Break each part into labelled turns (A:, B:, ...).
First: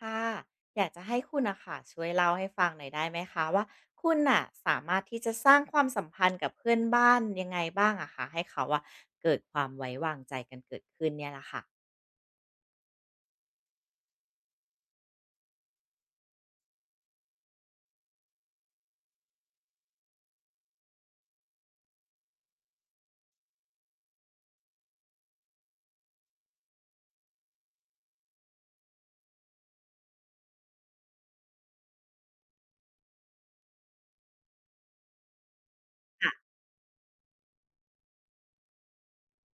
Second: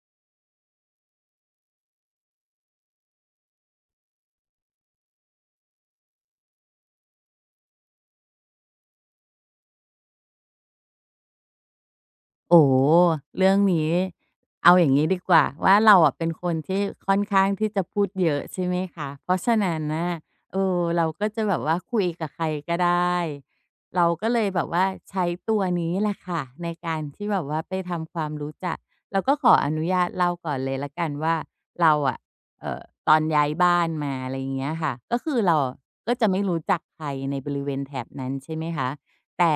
A: ค่ะอยากจะให้คุณนะค่ะช่วยเล่าให้ฟังหน่อยได้ไหมคะว่าคุณน่ะสามารถที่จะสร้างความสัมพันธ์กับเพื่อนบ้านยังไงบ้างอะคะให้เขาอะเกิดความไว้วางใจกันเกิดขึ้นเนี่ยละค่ะ
B: โอ้เรื่องนี้เอาอย่างนี้ดีกว่าว่าเราอะเป็นคนที่ค่อนข้างที่จะพูดเยอะใช่ไหมคะเพราะฉะนั้นน่ะเราก็จะแบบว่าคุยกับใครก็ได้เราก็เลยแบบว่าใช้ตัวนี้แหละค่ะในการที่แบบว่าไปทำความรู้จักเราก็ขออนุญาตเล่าก่อนเลยแล้วกันว่าเราอะเอ่อตอนย้ายบ้านมาอะไรอย่างเงี้ยค่ะก็คือเราอะก็จะ
A: ค่ะ
B: ไม่รู้จักใครในบริเวณแถบนั้นใช่ไหมคะแต่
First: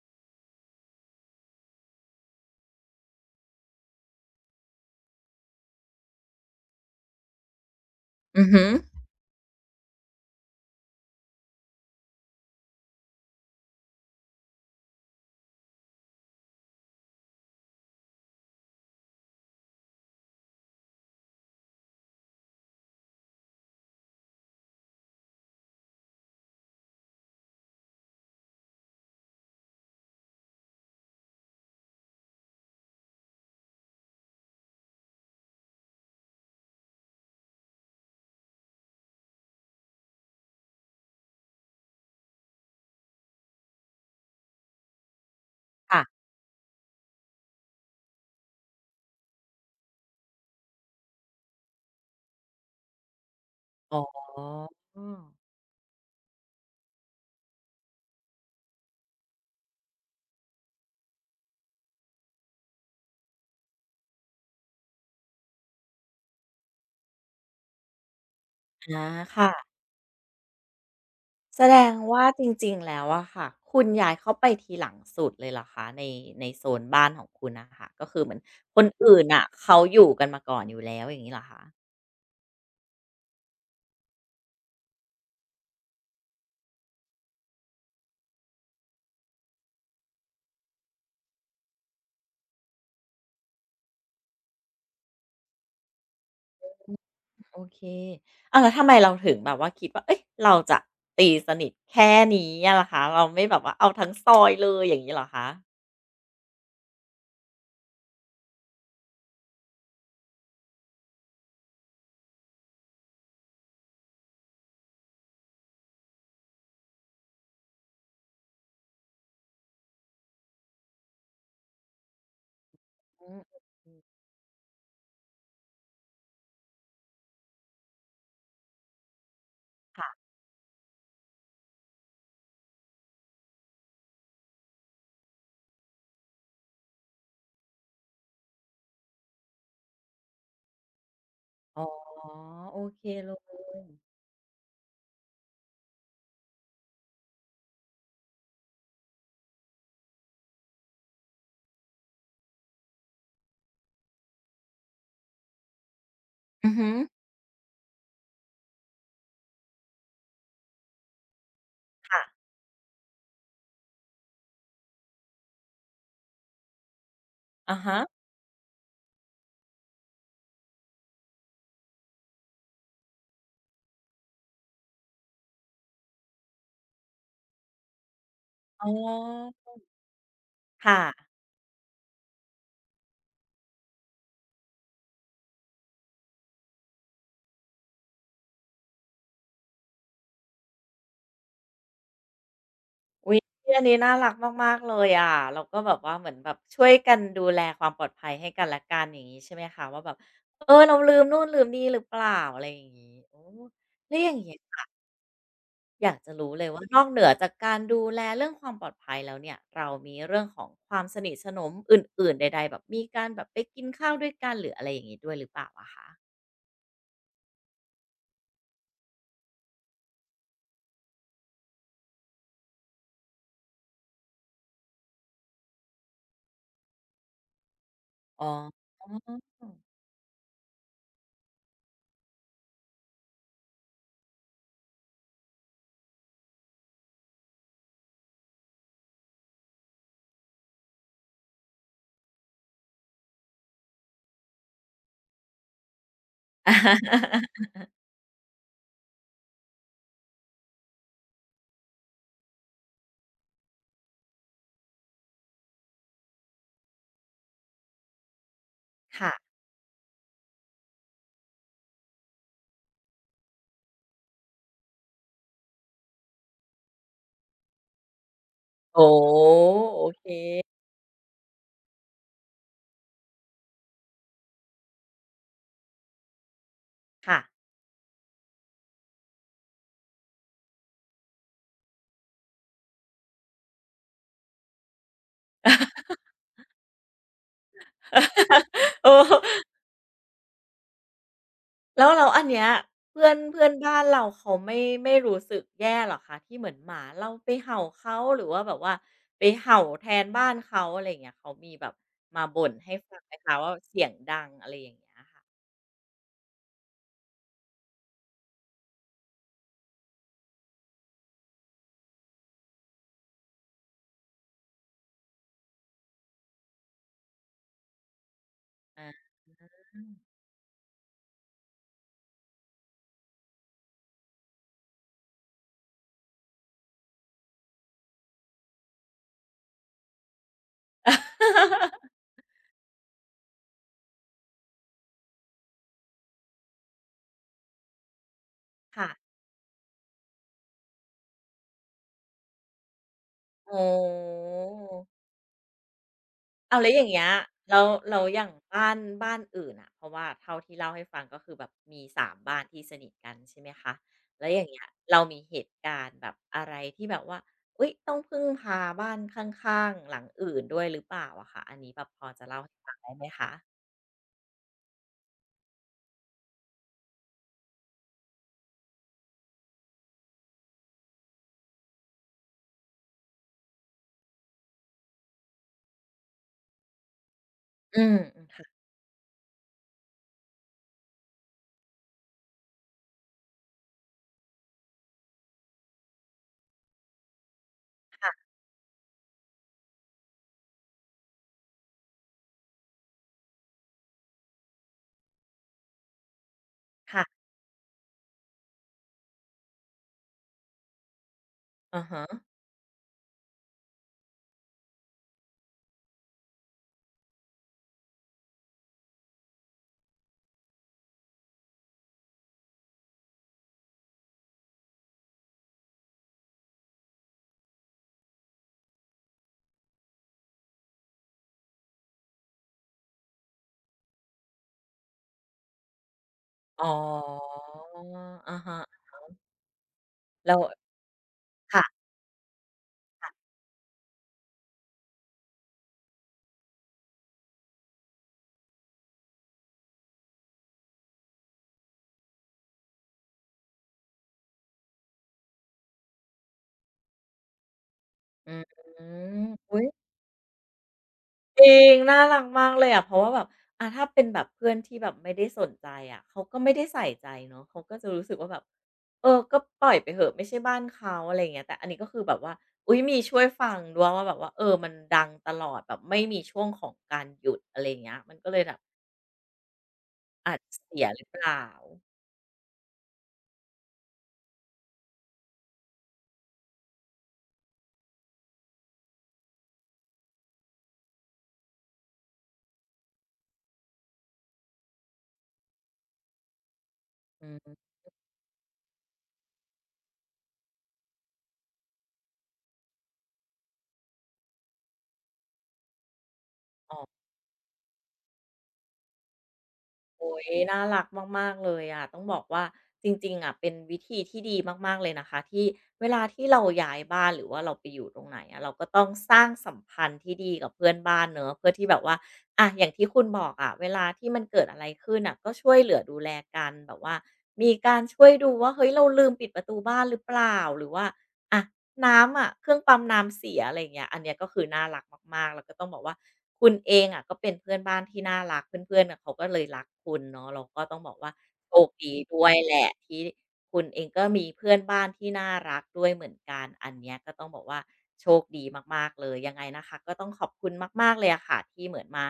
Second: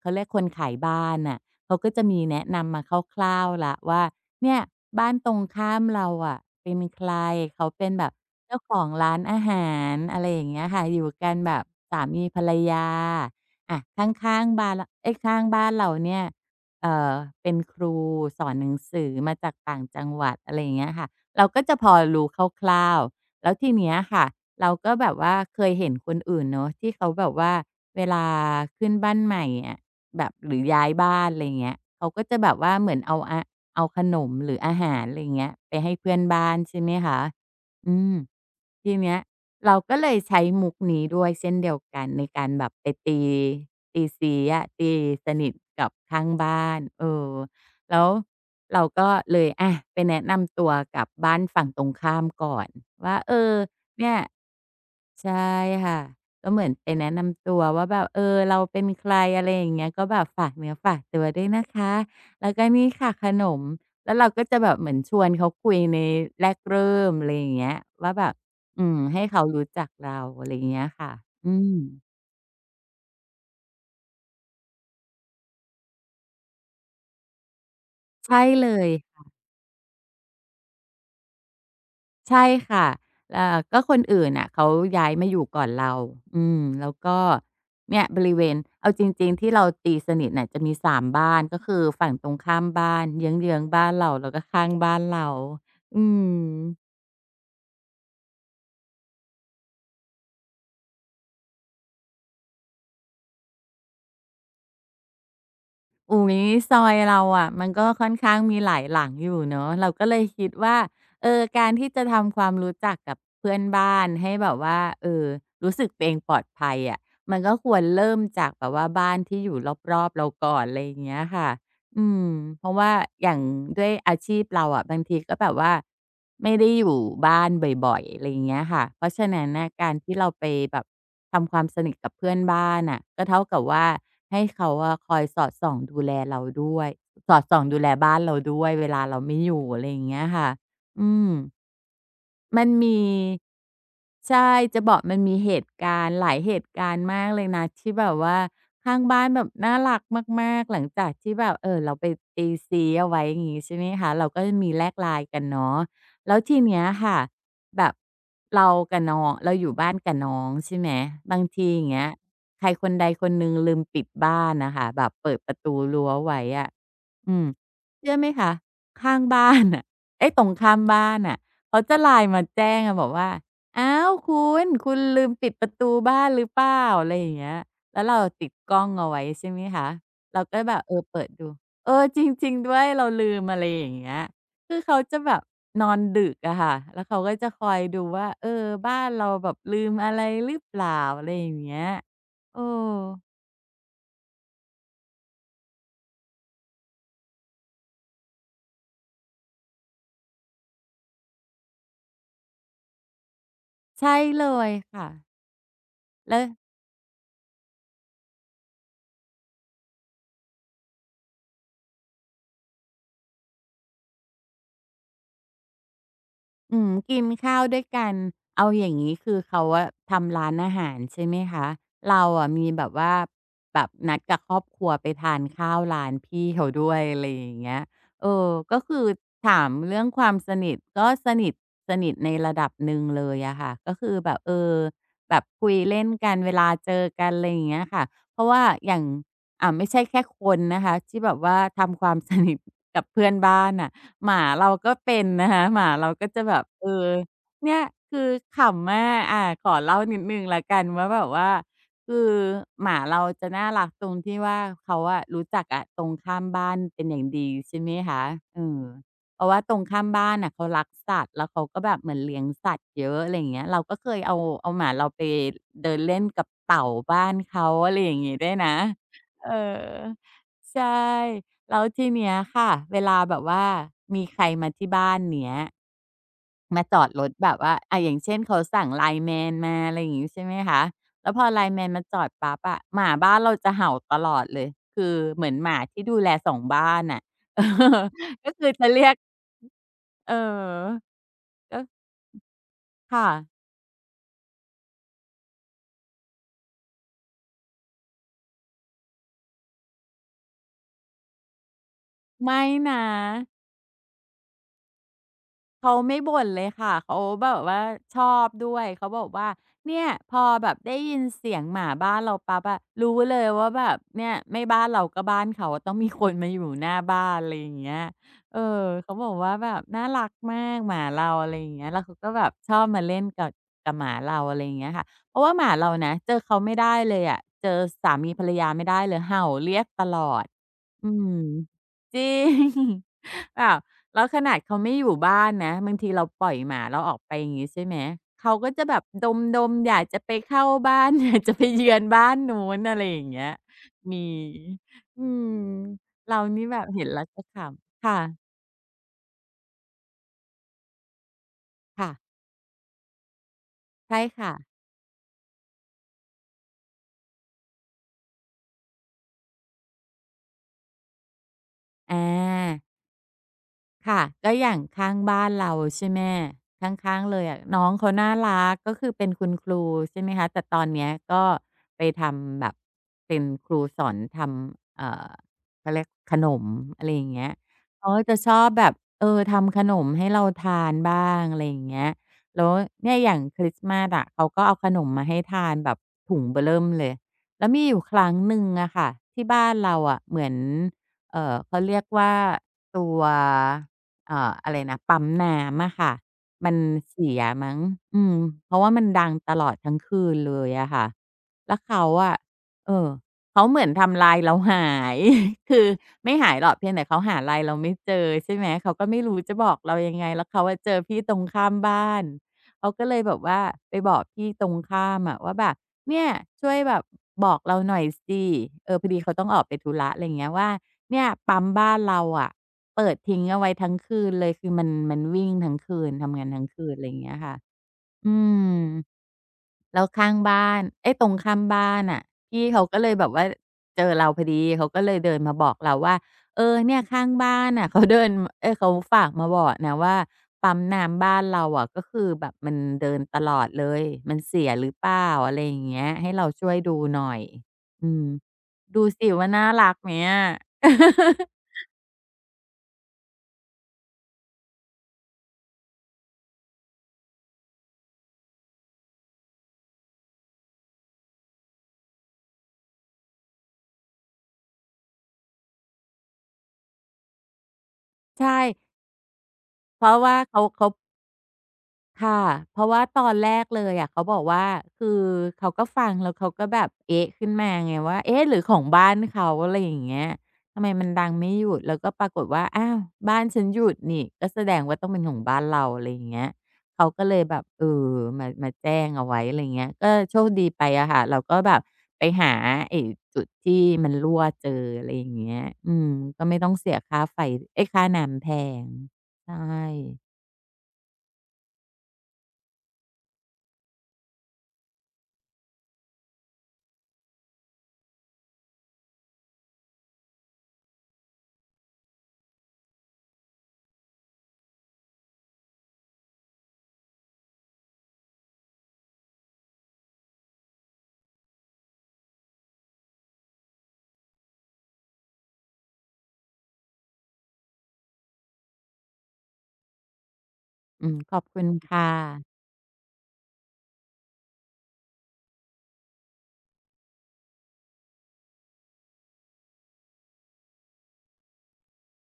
B: เขาเรียกคนขายบ้านน่ะ เขาก็จะมีแนะนำมาคร่าวๆล้วว่าเนี่ยบ้านตรงข้ามเราอะเป็นใครเขาเป็นแบบ
A: อือฮ
B: เจ้าของร้านอาหารอะไรอย่างเงี้ยค่ะอยู่กันแบบสามีภรรยาอะข้างๆบ้านละเอยข้างบ้านเราเนี่ยเอ่อเป็นครูสอนหนังสือมาจากต่างจังหวัดอะไรอย่างเงี้ยค่ะเราก็จะพอรู้คร่าวๆแล้วทีเนี้ยค่ะเราก็แบบว่าเคยเห็นคนอื่นเนาะที่เขาแบบว่าเวลาขึ้นบ้านใหม่อะ แบบหรือย้ายบ้านอะไรเงี้ยเขาก็จะแบบว่าเหมือนเอาอะเอาขนมหรืออาหารอะไรเงี้ยไปให้เพื่อนบ้านใช่ไหมคะอืมทีเนี้ยเราก็เลยใช้มุกนี้ด้วยเช่นเดียวกันในการแบบไปตีตีซี้อะตีสนิทกับ
A: ค่ะ
B: ข้างบ้านแล้วเราก็เลยอะไปแนะนำตัวกับบ้านฝั่งตรงข้ามก่อนว่า
A: อ๋อ
B: เนี่ย
A: อ
B: ใช่ค่ะ ก็เหมือนไปแนะนำตัวว่าแบบเราเป็นใครอะไรอย่างเงี้ยก็แบบฝากเนื้อฝากตัวด้วยนะคะแล้วก็นี่ค่ะขนมแล้วเราก็จะแบบเหมือนชวนเขาคุยในแรกเริ่มอะไรอย่างเงี้ยว่าแบบอืม
A: า
B: ให้เขารู้
A: ค่ะ
B: จักเราอะไรอย่างเงี้ยค่ะอื
A: แส
B: ม
A: ดงว่าจริงๆแล้วอะค่ะคุณย้ายเข้าไปทีหลังสุดเลยเหรอคะในโซนบ้านของคุณนะค่ะก็คือเหมื
B: ใช่
A: อน
B: เล
A: คน
B: ย
A: อื่นอะเขาอยู่กันมาก่อนอยู่แล้วอย่างนี้เหรอคะ
B: ใช่ค่ะก็คนอื่นน่ะเขาย้ายมาอยู่ก่อนเราอืมแล้วก็เนี่ยบริเวณเอาจริงๆที่เราตีสนิทน่ะจะมีสามบ้านก็คือฝั่งตรงข้ามบ้านเยื้องๆบ้านเราแล้วก็ข้างบ้านเราอืม
A: โอเคอ้าวแล้วทำไมเราถึงแบบว่าคิดว่าเอ้ยเราจะตีสนิทแค่นี้อะล่ะคะเราไม่แบบว่าเอาทั้งซอยเลยอย่างงี้เหรอคะ
B: อุ๊ยซอยเราอะมันก็ค่อนข้างมีหลายหลังอยู่เนาะเราก็เลยคิดว่าการที่จะทำความรู้จักกับเพื่อนบ้านให้แบบว่ารู้สึกตัวเองปลอดภัยอะมันก็ควรเริ่มจากแบบว่าบ้านที่อยู่รอบๆเราก่อนอะไรอย่างเงี้ยค่ะ อืมเพราะว่า
A: อื
B: อย่าง
A: ม
B: ด้ว
A: อื
B: ย
A: อ
B: อาชีพเราอะบางทีก็แบบว่าไม่ได้อยู่บ้านบ่อยๆอะไรอย่างเงี้ยค่ะเพราะฉะนั้นน่ะการ
A: ๆค่ะ
B: ที่เราไปแบบทำความสนิทกับเพื่อนบ้านน่ะก็เท่ากับว่าให้เขาอะคอยสอดส่องดูแลเราด้วยสอดส่องดูแลบ้านเราด้วยเวลาเราไม่อยู่อะไรอย่างเงี้ยค่ะ อืม
A: อ๋อ
B: มัน
A: โอ
B: มี
A: เคเลย
B: ใช่จะบอกมันมีเหตุการณ์หลายเหตุการณ์มากเลยนะที่แบบว่าข้างบ้านแบบน่ารักมากๆหลังจากที่แบบเราไปตีซี้เอาไว้อย่างงี้ใช่ไหมคะเราก็จะมีแลก LINE กันเนาะแล้วที
A: อือ
B: เนี้ย
A: ฮึ
B: ค่ะแบบเรากับน้องเราอยู่บ้านกับน้องใช่ไหมบางทีอย่างเงี้ย
A: ค่ะ
B: ใครคนใดคนหนึ่งลืมปิดบ้านน่ะค่ะแบบเปิดประตูรั้วไว้อะอืม
A: อะฮะ
B: เชื่อไหมคะข้างบ้านน่ะ ไอ้ตรงข้ามบ้านน่ะเขาจะ LINE มาแจ้งอะบอกว่าอ้าวคุณคุณลืมปิดประตูบ้านหรือเปล่าอะไรอย่างเงี้ยแล้วเราติดกล้
A: อ๋
B: อง
A: อ
B: เอาไว้ใช่ไหมคะเราก็แบบ
A: ค่ะ
B: เปิดดูเออจริงๆด้วยเราลืมอะไรอย่างเงี้ยคือเขาจะแบบนอนดึกอะค่ะแล้วเขาก็จะคอยดูว่าบ้านเราแบบลืมอะไรหรือเปล่าอะไรอย่างเงี้ยเออ
A: อุ๊ยอันนี้น่ารักมากๆเลยอะเราก็แบบว่าเหมือนแบบช่วยกันดูแลความปลอดภัยให้กันและกันอย่างงี้ใช่ไหมคะว่าแบบเออเราลืมนู่นลืมนี่หรือเปล่าอะไรอย่างงี้โอ้แล้
B: ใช่
A: วอย่าง
B: เล
A: เงี้
B: ย
A: ย
B: ค่ะ
A: อยากจะ
B: แล้ว
A: รู้เลยว่านอกเหนือจากการดูแลเรื่องความปลอดภัยแล้วเนี่ยเรามีเรื่องของความสนิทสนมอื่นๆใดๆแบบมีการแบบไปกินข้าวด้วยกันหรืออะไรอย่างงี้ด้วยหรือเปล่าอะคะ
B: อืมกินข้าวด้วยกันเอาอย่างงี้คือเขาอะทำร้านอาหารใช่ไหมคะเราอะมีแบบว่าแบบนัดกับครอบครัวไปทานข้าวร้านพี่เขาด้วยอะไรอย่างเงี้ยเอ
A: อ๋อ
B: อก็คือถามเรื่องความสนิทก็สนิทสนิทในระดับหนึ่งเลยอะค่ะก็คือแบบแบบคุยเล่นกันเวลาเจอกันอะไรอย่างเงี้ยค่ะเพราะว่าอย่างไม่ใช่แค่คนนะคะที่แบบว่าทำความ สนิทกับเพื่อนบ้านน่ะ หมาเราก็เป็นนะคะหมาเราก็จะแบบเนี่ยคือขำมากขอเล่านิดหนึ่งแล้วกันว่าแบบว่าคือหมาเราจะน่ารักตรงที่ว่าเขาอะรู้จักอะตรงข้ามบ้านเป็นอย่างดีใช่ไหมคะเออ
A: ค่ะ
B: เพราะ ว่าตรงข้ามบ้านน่ะเขารักสัตว์แล้วเขาก็แบบเหมือนเลี้ยงสัตว์เยอะอะไรอย่างเงี้ยเราก็เคยเอาหมาเราไปเดินเล่นกับเต่าบ้านเขาอะไรอย่างงี้ด้วยนะ
A: โอ้โฮ
B: เอ
A: โอ
B: อ
A: เค
B: ใช่ แล้วทีเนี้ยค่ะเวลาแบบว่ามีใครมาที่บ้านเนี้ยมาจอดรถ
A: ค่ะ
B: แบบว่าอย่างเช่นเขาสั่งไล n e m a มาอะไรอย่างงี้ใช่ไหมคะแล้วพอไล n e m a มาจอดปั๊บอะหมาบ้านเราจะเห่าตลอดเลยคือเหมือนหมาที่ดูแลสองบ้านน่ะ เออก็คือจะ เรี
A: เอ
B: ยก
A: อ
B: เออก็
A: แล้วอันเนี้ยเพื่
B: ค่ะ
A: อนเพื่อนบ้านเราเขาไม่รู้สึกแย่เหรอคะที่เหมือนหมาเราไปเห่าเขาหรือว่าแบบว่าไปเห่าแทนบ้านเขาอะไรอย่างเงี้ยเขามีแบบมา
B: ไม่
A: บ่นให้
B: นะ
A: ฟังไหมคะว่าเสียงดังอะไรอย่างเงี้ยค่ะ
B: เขาไม่บ่นเลยค่ะเขาแบบว่าชอบด้วยเขาบอกว่าเนี่ยพอแบบได้ยินเสียงหมาบ้านเราปั๊บอะรู้เลยว่าแบบเนี่ยไม่บ้านเราก็บ้านเขาต้องมีคนมาอยู่หน้าบ้านอะไรอย่างเงี้ยเออ
A: อา
B: เขาบอกว่าแบบน่ารักมากหมาเราอะไรอย่างเงี้ยแล้วเขาก็แบบชอบมาเล่นกับหมาเราอะไรอย่างเงี้ยค่ะเพราะว่าหมาเรานะเจอเขาไม่ได้เลยอะเจอสามีภรรยาไม่ได้เลยเห่าเรียกตลอด อืมจ ริง แบบแล้วขนาดเขาไม่อยู่บ้านนะบางทีเราปล่อยหมาเราออกไปอย่างงี้ใช่ไหมเขาก็จะแบบ
A: ค่ะ
B: ดมๆอยากจะไปเข้าบ้าน อยากจะไปเยือนบ้านนู้นอะไรอย่างเงี้ย
A: อ๋
B: มี
A: อ
B: อืมเรานี่
A: เอา
B: แบบ
A: แล้วอ
B: เห็
A: ย่า
B: น
A: ง
B: แล้
A: เงี้
B: ว
A: ย
B: จะข
A: แล้ว
B: ำค่ะ
A: เราอย่างบ้านอื่นอะเพราะว่าเท่าที่เล่าให้ฟังก็คือแบบมี
B: ค่ะ
A: สามบ้านที่สนิทกันใช่ไหมคะ
B: ใช่
A: แล้ว
B: ค่ะ
A: อย่างเงี้ยเรามีเหตุการณ์แบบอะไรที่แบบว่าอุ๊ยต้องพึ่งพาบ้านข้างๆหลังอื่นด้วยหรือเปล่าอะคะอันนี้แบบ
B: อา
A: พอจะเล่าให้ฟังได้ไหมคะ
B: ค่ะก็อย่างข้างบ้านเราใช่ไหมข้างๆเลยอะน้องเขาน่ารักก็คือเป็นคุณครูใช่ไหมคะแต่ตอนเนี้ยก็ไปทำแบบเป็นครูสอนทำเขาเรียกขนมอะไรอย่างเงี้ย
A: อื
B: เขา
A: ม
B: ก็จะ
A: อืม
B: ชอ
A: ค่ะ
B: บแบบเออทำขนมให้เราทานบ้างอะไรอย่างเงี้ยแล้วเนี่ยอย่างคริสต์มาสอะเขาก็เอาขนมมาให้ทานแบบถุงเบ้อเริ่มเลยแล้วมีอยู่ครั้ง
A: ค่ะ
B: หนึ่งอะค่ะที่บ้านเราอะเหมือนเขาเรียกว่าตัว อะไรนะปั๊มน้ำอะค่ะมันเสีย
A: ค่ะ
B: มั้งอืมเพราะว่ามันดังตลอดทั้งคืนเลยอะค่ะแล้ว
A: อะ
B: เขาอะ
A: ฮะ
B: เออเขาเหมือนทำลายเราหาย คือไม่หายหรอกเพียงแต่เขาหาไลน์เราไม่เจอใช่ไหมเขาก็ไม่รู้จะบอกเรายังไงแล้วเขาอะเจอพี่ตรงข้ามบ้านเขาก็เลยแบบว่าไปบอกพี่ตรงข้ามอะว่าแบบเนี่ยช่วยแบบบอกเราหน่อยสิเออพอดีเขาต้องออกไปธุระอะไรอย่างเงี้ยว่าเนี่ยปั๊มบ้านเราอะ เปิดทิ้งเอาไว้ทั้งคืนเลยคือมันวิ่งทั้งคืนทำงานทั้ง
A: อ๋
B: คืนอะไรอย่างเงี้ย
A: อ
B: ค่ะอื
A: อา
B: ม
A: ฮะ
B: แล้วข้าง
A: แล้ว
B: บ้านเอ๊ยตรงข้ามบ้าน
A: ค่ะ
B: น่ะพี่เขาก็เลยแบบว่าเจอเราพอดีเขาก็เลยเดินมาบอกเราว่าเออเนี่ยข้างบ้านน่ะ เขาเดินเอ๊ยเขาฝากมาบอกนะว่าปั๊มน้ำบ้านเราอะก็คือแบบมันเดินตลอดเลยมันเสียหรือเปล่าอะไรอย่างเงี้ยให้เราช่วยดูหน่อยอืม
A: อืม
B: ดูสิว่าน่า
A: อุ้ย
B: รักไหมอะ
A: จริงน่ารักมากเลยอะเพราะว่าแบบอาถ้าเป็นแบบเพื่อนที่แบบไม่ได้สนใจอะเขาก็ไม่ได้ใส่ใจเนาะเขาก็จะรู้สึกว่าแบบเออก็ปล่อยไปเหอะไม่ใช่บ้านเขาอะไรอย่างเงี้ยแต่อันนี้ก็คือแบบว่าอุ๊ยมีช่วยฟังด้วยว่าแบบว่าเออมันดังตลอดแบบไม่มีช่วงของการหยุดอะไรอย่างเงี้ยมันก็
B: ใช่
A: เลยแบบ
B: เพราะว่า
A: อาจ
B: เขา
A: เสียหรือเปล่า
B: ค่ะเพราะว่าตอนแรกเลยอะเขาบอกว่าคือเขาก็ฟังแล้วเขาก็แบบเอ๊ะขึ้นมาไงว่าเอ๊ะหรือของบ้านเขาอะไรอย่างเงี้ยทำไมมันดังไม่หยุดแล้วก็ปรากฏว่าอ้าวบ้านฉันหยุดนี่ก็แสดงว่าต้องเป็นของบ้านเราอะไรอย่างเงี้ยเขาก็เลย
A: อื
B: แบบเอ
A: ม
B: อมาแจ้งเอาไว้อะไรอย่างเงี้ยก็โชคดีไปอะค่ะเราก็แบบไปหาไอ้จุดที่มันรั่วเจออะไรอย่างเงี้ยอืมก็ไม่ต้องเสียค่าไฟเอ๊ยค่าน้ำแพงใช่
A: โอ้ยน่ารักมากๆเลยอะต้องบอกว่าจริงๆอะเป็นวิธีที่ดีมากๆเลยนะคะที่เวลาที่เราย้ายบ้านหรือว่าเราไปอยู่ตรงไหนอะเราก็ต้องสร้างสัมพันธ์ที่ดีกับเพื่อนบ้านเนาะเพื่อที่แบบว่าอะอย่างที่คุณบอกอะเวลาที่มันเกิดอะไรขึ้นน่ะก็ช่วยเหลือดูแลกันแบบว่ามีการช่วยดูว่าเฮ้ยเราลืมปิดประตูบ้านหรือเปล่าหรือว่าอะ น้ำอะเครื่องปั๊มน้ำเสียอะไรอย่างเงี้ยอันเนี้ยก็คือน่ารักมากๆแล้วก็ต้องบอกว่าคุณเองอะก็เป็นเพื่อนบ้านที่น่ารักเพื่อนๆน่ะเขาก็เลยรักคุณเนาะเราก็ต้อง
B: อื
A: บอก
B: ม
A: ว่า
B: ขอบคุณ
A: โชค
B: ค่ะ
A: ดีด้วยแหละที่คุณเองก็มีเพื่อนบ้านที่น่ารักด้วยเหมือนกันอันเนี้ยก็ต้องบอกว่าโชคดีมากๆเลยยังไงนะคะก็ต้องขอบคุณมากๆเลยอะค่ะที่เหมือนมา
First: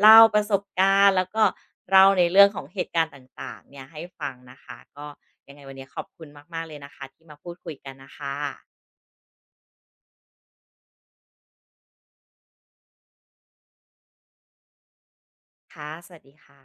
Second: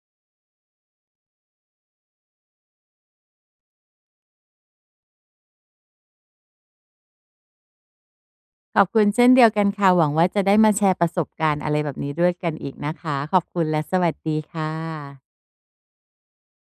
A: เล่าประสบการณ์แล้วก็เล่าในเรื่องของเหตุการณ์ต่างๆเนี่ยให้ฟังนะคะก็ยังไงวันนี้ขอบคุณมากๆเลยนะคะที่มาพูดคุยกันน่ะค่
B: ข
A: ะ
B: อบคุณเช่นเดียวกันค่ะหวังว่าจะได้มาแชร์ประสบการณ์อะไรแบบนี้ด้วยกันอีกนะคะขอบคุณและสวัสดีค่ะ
A: ค่ะสวัสดีค่ะ